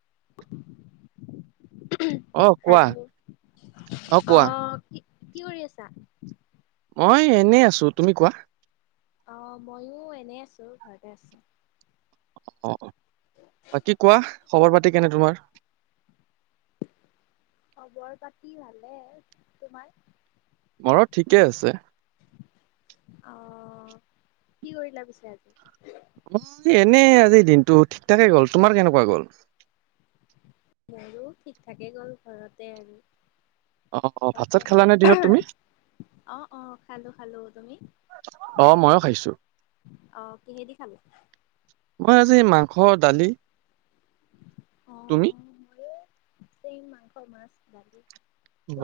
[inaudible] অ কোৱা হেল্ল' অ কোৱা? কি কৰি আছা? মই এনেই আছো, তুমি কোৱা? অ মইয়ো এনে আছো, ঘৰতে আছো। অ বাকী কোৱা, খবৰ পাত কেনে তোমাৰ? খবৰ পাতি ভালে, তোমাৰ? বৰ ঠিকেই আছে। অ কি কৰিলা পিছে আজি? অ এনেই আজিৰ দিনটো ঠিক ঠাকে গ'ল তোমাৰ কেনেকুৱা গ'ল? আৰু ঠিক ঠাকে গ'ল ঘৰতে আৰু। অ অ ভাত চাত ঘৰতে আছো খালানে দিনত তুমি আহ আহ খালো খালো তুমি অ ময়ো খাইছো আহ কিহেদি খালো। খ, দালি তুমি? অ' [unintelligible]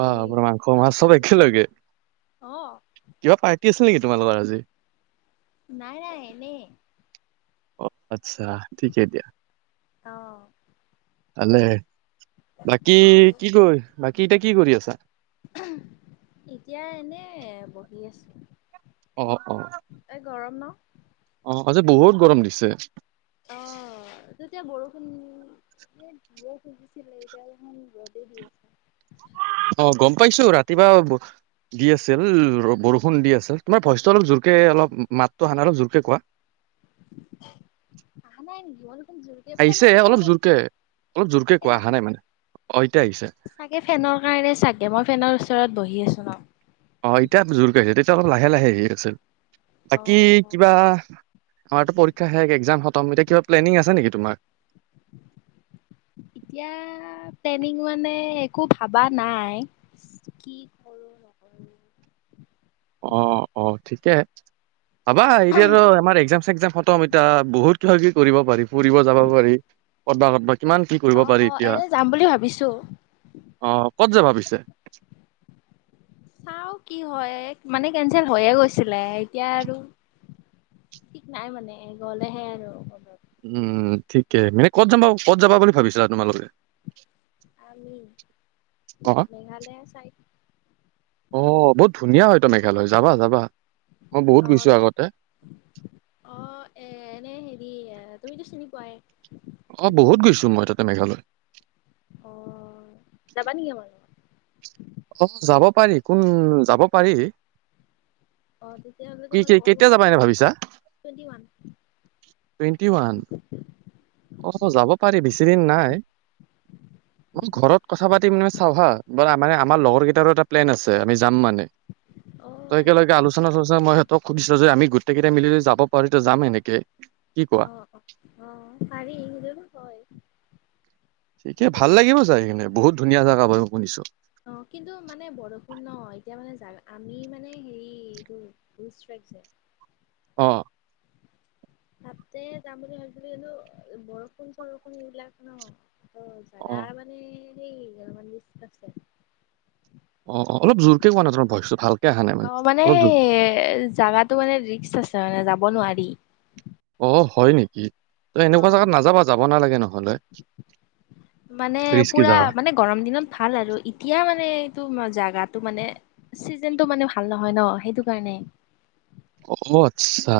বা পুৰা মাংস মাছ চব খালোঁ। একেলগে অ' কিবা পাৰ্টি আছিল নেকি। তোমালৰ আজি। নাই নাই এনে। অ আচ্ছা ঠিকে দিয়া। অ। আলে। বাকী আৰু কি কয় বাকী এতিয়া। কি কৰি আছা। এতিয়া এনে বহি আছো। অ অ। [unintelligible] অ আজি বহুত গৰম দিছে। হোম এ বষুন দিছিলে এতিয়া দেখোন ৰদে দি আছে। অ গম পাইছো ৰাতিপুৱা দি আছিল বৰষুণ দি আছিল তোমাৰ ভইচটো অলপ জোৰকে অলপ মাতটোহ নাই অলপ জোৰকে কোৱা। আহা নাই নেকি অন যোৰকে ফেন আহিছে অলপ ওছৰ জোৰকে অলপ জোৰকে কোৱা ফেন অহা নাই মানে অ এতিয়া আহিছে চাগে ফেনৰ কাৰণে চাগে মই ফেনৰ ওচৰত বহি আছো। ন অ এতিয়া জোৰকে আহিছে তেতিয়া অলপ লাহে লাহে আহি আছিল। আকী অ', কিবা আমাৰতো পৰীক্ষা হে এক্সাম হ। তম এতিয়া প্লেনিং আছে নেকি তোমাৰ। এতিয়া, প্লেনিং মানে একো ভাবা নাই কি কৰো অ! অ! ঠিকে। ভাবা, এতিয়া ত' আমাৰ একজাম চেকজাম খতম এতিয়া, বহুত কিবা কিবি কৰিব পাৰি। ফুৰিব যাব পাৰি। কতবা কতবা কিমান কি কৰিব অ! পাৰি অ! এতিয়া এনে যাম বুলি ভাবিছো। অ কত যাবা পিছে? চাও কি হয় মানে কেনচেল হয়ে গৈছিলে এতিয়া আৰু ঠিক নাই মানে গলেহে আৰু। উম ঠিকে মানে ক'ত যামবা ক'ত যাবা বুলি ভাবিছিলা তোমালোকে। আমি অ মেঘালয়া চাইত। অ বহুত ধুনীয়া হয়তো মেঘালয় যাবা যাবা। মই বহুত অ গৈছো আগতে অ এ-এনে সে। সি আ তুমিতো চিনি পোৱাই। অ বহুত গৈছো মই তাতে মেঘালয়। অ, যাবা নেকি আমা ল। অ, যাব পাৰি কোন যাব পাৰি। অ তেতিয়াহ'লে তোমাৰ লগৰ কি-কে-কেতিয়া কোনোবা যাবা এনে ভাবিছা, টুৱেণ্টি ওৱান টুৱেণ্টি ওৱান, অ যাব পাৰি বেছিদিন নাই। মই ঘৰত কথা পাতি মানে চাও হা [unintelligible] আমাৰ লগৰকেইটাৰো এটা প্লেন আছে আমি যাম মানে অ ত একেলগে আচ্ছা আলোচনা-চলোচনা [unintelligible] মই ত' খুজিছে যে আমি গোটেইকেইটা মিলি যাব পাৰি তো যাম এনেকে [unintelligible] কোৱা আহ অ আহ পাৰি হয় ঠিকে ভাল লাগিব চাগে বহুত [unintelligible] বহুত ধুনীয়া জাগা হয় শুনিছো। অ কিন্তু মানে বৰষুণ ন! এতিয়া মানে আমি মানে হেৰি এইটো বজ যে [unintelligible] অ। তাতে তাৰমানে [unintelligible] ভি এই বৰষুণ চৰষুণ এইবিলাক ন অ [unintelligible] [unintelligible] [inaudible] অ! অ! অলপ জোৰকে কোৱা না তোমাৰ ভইচটো ভাল [unintelligible] অ, মানে সেই জাগাটো মানে ৰিক্স আছে মানে 'ব নোৱাৰি। অ হয় নেকি। তই অ এনেকুৱা জেগাত নাযাবা যাব নালাগে নহ'লে মানে ৰিস্কি পুৰা জাগা মানে গৰম দিনত ভাল আৰু এতিয়া মানে জাগাটো মানে চিজন টো মানে ভাল নহয় ন' সেইটো কাৰণে!। অ আচ্ছা।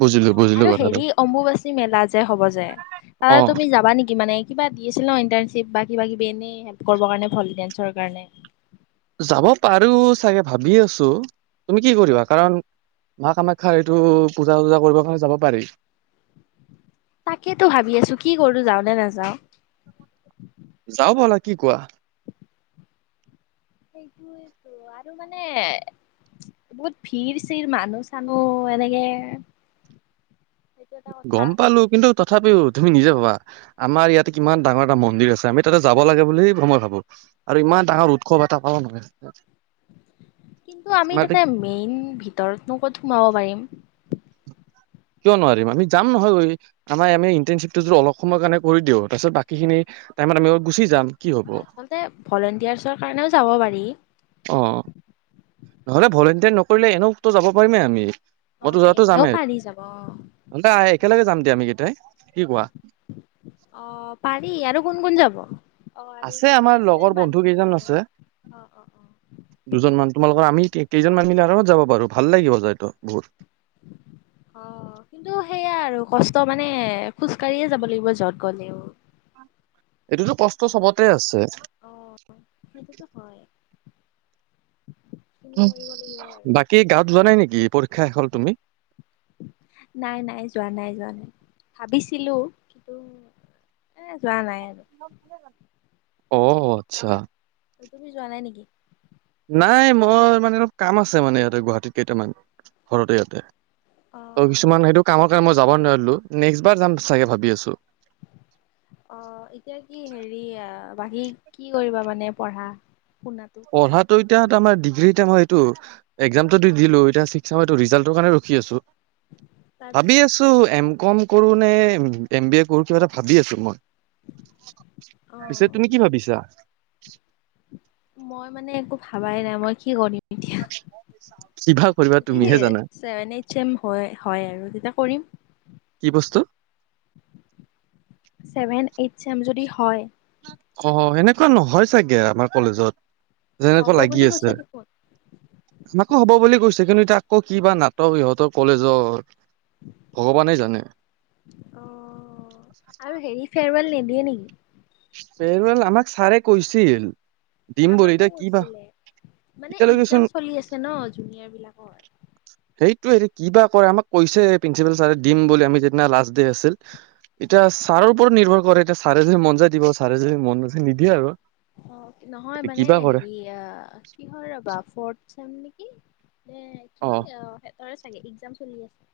বুজিলো অ' বুজিলো আৰু কথাটো হেৰি অম্বুবাচী মেলা যে হব যে তাৰ অ তুমি যাবা নেকি মানে। কিবা দি আছিল ন ইণ্টাৰ্ণশ্বিপ বা কিবা কিবি এনে হেল্প কৰিবৰ কাৰণে ভলঞ্চৰ কাৰণে। যাব পাৰো চাগে ভাবি আছো তুমি কি কৰিবা? কাৰণ মা কামাখ্যা এইটো পূজা চূজা কৰিব কাৰণে যাব পাৰি। তাকেতো ভাবি আছো কি কৰো যাও নে নাজাওঁ? যাওঁ। যাওঁ বলা কি কোৱা। সেইটোয়েই আৰু মানে বহুত ভিৰ -চিৰ মানুহ- চানুহ এনেকে। সেইটো এটা কথা গম পালো কিন্তু‌ তথাপিও তুমি নিজে ভাবা আমাৰ ইয়াতে কিমান ডাঙৰ এটা মন্দিৰ আছে। আমি তাতে যাব লাগে বুলি ময় ভাবো আৰু ইমান ডাঙৰ উৎসৱ এটা পাবা মানে। কিন্তু আমি ইয়াতে তাতে মেইন ভিতৰত ন ক'ত সোমাব পাৰিম। কিয় নোৱাৰিম আমি যাম নহয় গৈ আমাৰ আমি ইণ্টাৰশিপটো অলপ সময়ৰ কাৰণে কৰি দিওঁ। তাৰপিছত বাকীখিনি টাইমত আমি গুচি যাম। কি হ'ব আচলতে ভলেণ্টিয়াৰ্চৰ কাৰণেও যাব পাৰি। অ নহ'লে ভলেণ্টিয়াৰ নকৰিলে এনেওতো যাব পাৰিমে আমি। মইতো অ' যোৱাতো এনেওঁ যামেই পাৰি যাব। নহ'লে একেলগে যাম দিয়া আমি কেইটাই। কি কোৱা অ' পাৰি আৰু কোন- কোন যাব? অ আৰু আছে তো আমাৰ আছে লগৰ বন্ধু মানুহ অ কেইজন আছে, অ অ অ। দুজন মান তোমালোকৰ আমি কেইজন মান মিলি আৰামত যাব পাৰো ভাল লাগিব। যাইতো বহুত। অ' কিন্তু সেইয়া আৰু কষ্ট মানে খোজ কাঢ়িয়ে যাব লাগিব যত গ'লেওঁ। এইটোতো কষ্ট চবতে আছে অ'হ সেইটোতো হয়। সেইখিনি কৰিব লাগিব আৰু। বাকী গাওঁ ত যোৱা নাই নেকি? পৰীক্ষা শেষ হ'ল তুমি নাই, নাই যোৱা নাই, যোৱা নাই। ভাবিছিলো কিন্তু এ! যোৱা নাই আৰু অ' আচ্ছা। তুমি যোৱা নাই নেকি? নাই মোৰ মানে অলপ কাম আছে মানে ইয়াতে গুৱাহাটীত কেইটামান ঘৰতে ইয়াতে। অ ত কিছুমান সেইটো কামৰ কাৰণে মই যাব নোৱাৰিলো নেক্সট বাৰ যাম চাগে ভাবি আছো অ এতিয়া কি হেৰি বাকী কি কৰিবা মানে পঢ়া শুনাটো? পঢ়াটো এতিয়া ত আমাৰ ডিগ্ৰীতে মই এইটো একজাম টো ত দিলো এতিয়া ছিক্স চেমৰ ৰিজাল্টৰ কাৰণে ৰখি আছোঁ। তাৰপিছত ভাবি আছো এম কম কৰো নে এম বি এ কৰো কিবা এটা ভাবি আছো মই। পিছে অ', তুমি কি ভাবিছা? [unintelligible] মই মানে একো ভাবাই নাই মই কি কৰিম এতিয়া [unintelligible] কৰিবা যদি তুমিহে জানা চেভেন এইট চেম হয়, হয় আৰু তেতিয়া কৰিম। কি বস্তু ছেভেন এইট চেম চম যদি হয় অ সেনেকুৱা নহয় চাগে আমাৰ কলেজত। হ'ব যেনেকা লাগি বুলি আছে কৈছে দেখোন আমাকো হব বুলি কৈছে আকৌ কিবা নাটক ইহঁতৰ কলেজৰ ভগৱানে জানে অ আৰু হেৰি ফেৰৱেল নিদি য়ে নেকি? ফেৰৱেল আমাক ছাৰে কৈছিল দিম বুলি আমাকো এতিয়া কি বা কৈছিল, মানে এতিয়ালৈকেচোন এক্জাম চলি আছে ন জুনিয়ৰ বিলাকৰ। সেইটো সেইটো কি বা কৰে আমাক কৈছে প্ৰিঞ্চিপাল ছাৰে দিম বুলি আমি যিদিনা লাষ্ট ডে‌ আছিল, এতিয়া ছাৰৰ ওপৰত নিৰ্ভৰ কৰে এতিয়া ছাৰে যী মন যায় দিব ছাৰে যী মন নাযায় নিদিয়ে আৰু। অ নহয় এ মানে কিবা কৰে হেৰি আহ কি হয় ৰবা ফৌৰ্থ চেম নকি নে কি অ হয় চাগে এক্জাম চলি আছে।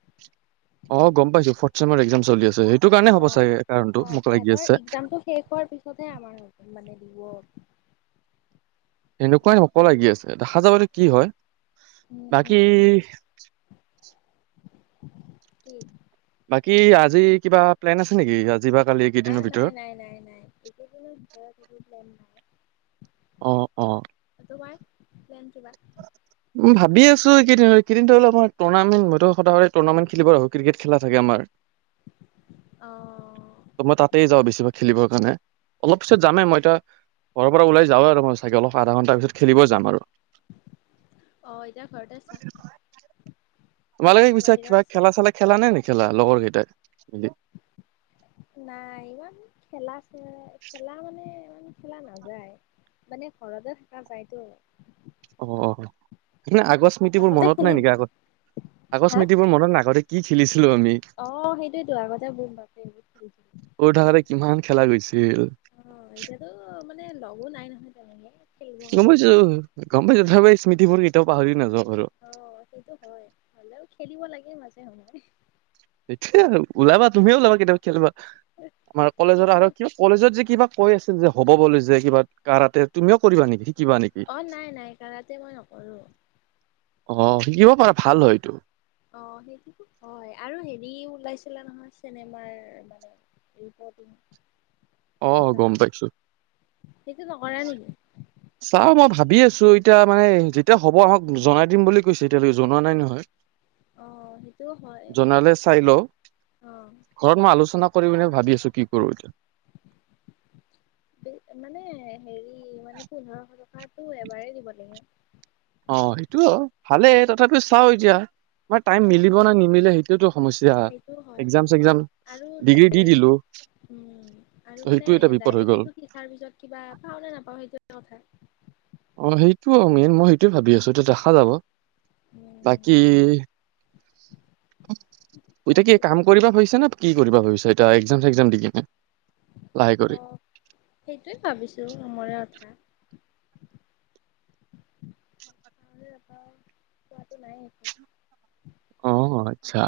অ গম পাইছো ফৌৰ্থ চেমাৰ একজাম চলি আছে সেইটো কাৰণে হ'ব অ চাগে কাৰণটো অ মোক লাগি ইহঁতৰ আছে। এক্জামটো শেষ হোৱাৰ পিছতহে আমাৰ মানে দিব। সেনেকুৱাই হব লাগি আছে দেখা যাব এতিয়া কি হয়। উম উম বাকী উম। কি? বাকী আজি কিবা প্লেন আছে নেকি আজি বা কালি আহ এইকেইদিনৰ নাই ভিতৰত? নাই নাই নাই এইকেইদিনত ঘৰত একো প্লেন নাই অ অ তোমাৰ [unintelligible] ভাবি আছো এইকেইদিন এইকেইদিনটো অলপমান টৰ্নামেন্ট সদৌ টনামেন্ট খেলিব আহো ক্ৰিকেট খেলা থাকে আমাৰ অ ত মই তাতেই যাওঁ বেছিভাগ খেলিবৰ কাৰণে অলপ পিছত যামেই মই ত ঘৰৰ পৰা ওলাই যাওঁ আৰু মই চাগে অলপ আধা ঘণ্টা পিছত খেলিব যাম আৰু অ এতিয়া ঘৰত আছা ভালে নে হৈছে বাহিৰত কিবা আছা খেলা চেলা খেলা নাই খেলা লগৰ কেইটাই মিলি নাই ইমান খেলা এ খেলা মানে খেলা নাযায় মানে ঘৰতে থকা যায়তো অ অ এ আগ স্মৃতিবোৰ আচলতে মনত নাই খেলি নেকি আগত আগ হা স্মৃতিবোৰ মনত নাই আগতে কি খেলি অ সেইটোৱেতো আগতে গম পামে। সৰু থাকোতে কিমান খেলা গৈছে অ এতিয়া তো মানে লগো নাই নহয় তেনেকে। খেলিবৰ গম কাৰণে পাইছোঁ গম পাইছোঁ স্মৃতিবোৰ কেতিয়াও পাহৰি নাযাওঁ। আৰু অ সেইটো হয় হলেও খেলিব লাগে মাজে [unintelligible] এতিয়া ওলাবা তুমিয়ে ওলাবা কেতিয়াবা খেলিবা আমাৰ কলেজৰ কিন্তু আৰু মই কিবা কলেজত যে কিবা কৈ আছিল যে হ'ব বলি যে কিবা কাৰাতে তুমিও কৰিবা নেকি? শিকিবা নেকি অ নাই নাই কাৰাতে মই নকৰোঁ। অ শিকিব পাৰা ভাল হয় টো। উম সেইটো তো হয় আৰু হেৰি ওলাইছিলে নহয় চিনেমাৰ মানে ৰিপৰ্টিং। অ কিবা গম পাইছো। সেইটো নকৰা নেকি চও মই ভাবি আছো এতিয়া মানে যেতিয়া হ'ব আহক জনাই দিম বুলি কৈছে এতিয়ালৈকে জনোৱা নাই নহয়। অ সেইটোও হয় জনালে চাই লওঁ অ ঘৰত মই আলোচনা কৰি মনে ভাবি আছো কি কৰো। মানে হেৰি মানে পোন্ধৰশ টকা টো এবাৰ দিব লাগে। অ সেইটো ভালে তথাপিও চাও এতিয়া। আমাৰ টাইম অ মিলিব নে নিমিলে সেইটোৱেতো সমস্যা সেইটো হয় এক্সাম চেক্সাম আৰু ডিগ্ৰী দি দিলো ডাৰেক উম ত আৰু সেইটো মানে এটা বিপদ হৈ ডাইৰে্ক আৰু মানে গ'ল। সেইটো শিকাৰ পিছত কিবা পাওঁ নে নাপাওঁ সেইটো কথা। অ সেইটোও মেইন মই সেইটোয়ে ভাবি আছো এতিয়া দেখা যাব। উম বাকী। এতিয়া কি বাকী কাম কৰিবা হৈছে নে? কি কৰিব ভাবিছ এটা এক্জাম চেক্জাম দি কিনে। লাহে কৰি? অ সেইটোয়ে ভাবিছো অমৰে কথা। পোৱাটো নাই একো। অ আচ্ছা।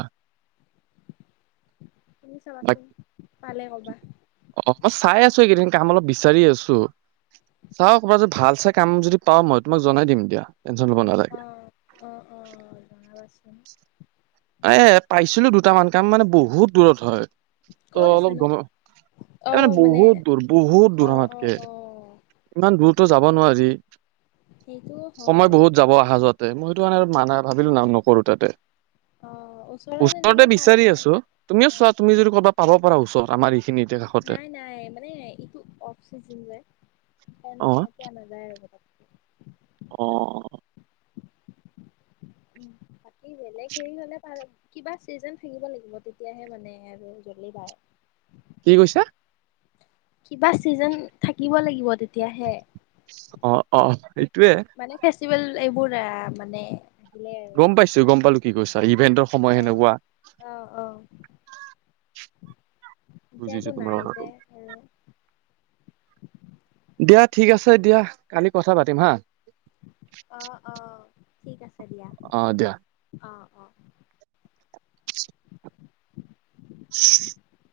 তুমি বাট চাবাচোন পালে ক'বা অ চাই আছো এইকেইদিন কাম অলপ বিচাৰি আছো চাও কবাত যদি ভাল চা ই কাম য দি পাওঁ মই তোমাক জনাই দিম দিয়া। টেনচন ল'ব অ নালাগে। [inaudible] অ অ জনাবাচোন এ পাইছিলো দুটামান কাম মানে বহুত দূৰত হয়। ত' ক'ত অলপ আছেনো গম এই মানে বহুত দূৰ- বহুত দূৰ অ অ আমাতকে। অ ইমান দূৰতো যাব নোৱাৰি যি। সেইটোও সময় হয় বহুত যাব আহা জোৱাত। তে মই সেইটো ম মানা ভাবিলো না নকৰো তাতে। অ ওচৰত ওচৰতে এনেকে বিচাৰি পালে আছো, অ তুমিও চোৱা তুমি যদি ক'বা পাব পৰা ওচৰত আমাৰ ই নাই-নাই মানে এইটো অফ চিজন যে। অ। [unintelligible] [inaudible] অ উম। কি বেলেগ হেৰি হ'লে পাৰে। কিবা চিজন থাকিব লাগিব, তেতিয়াহে মানে আৰু। [unintelligible] কি কৈছা। কিবা চিজন থাকিব লাগিব তেতিয়া অঁ -অঁ। মানে ফেষ্টিভেল এইবোৰ এ মানে আহিলে আৰু গম পাইছো গম পালো কি কৈছ ইভেন্টৰ অ সময় সেনেকুৱা অ অ এতিয়া বুজিছো একো তোমাৰ নাই কথাটো যে আৰু। দিয়া ঠিক আছে, দিয়া কালি কথা পাতিম হা। অঁ -অঁ, ঠিক আছে দিয়া অঁ দিয়া। অ', অ'। [inaudible]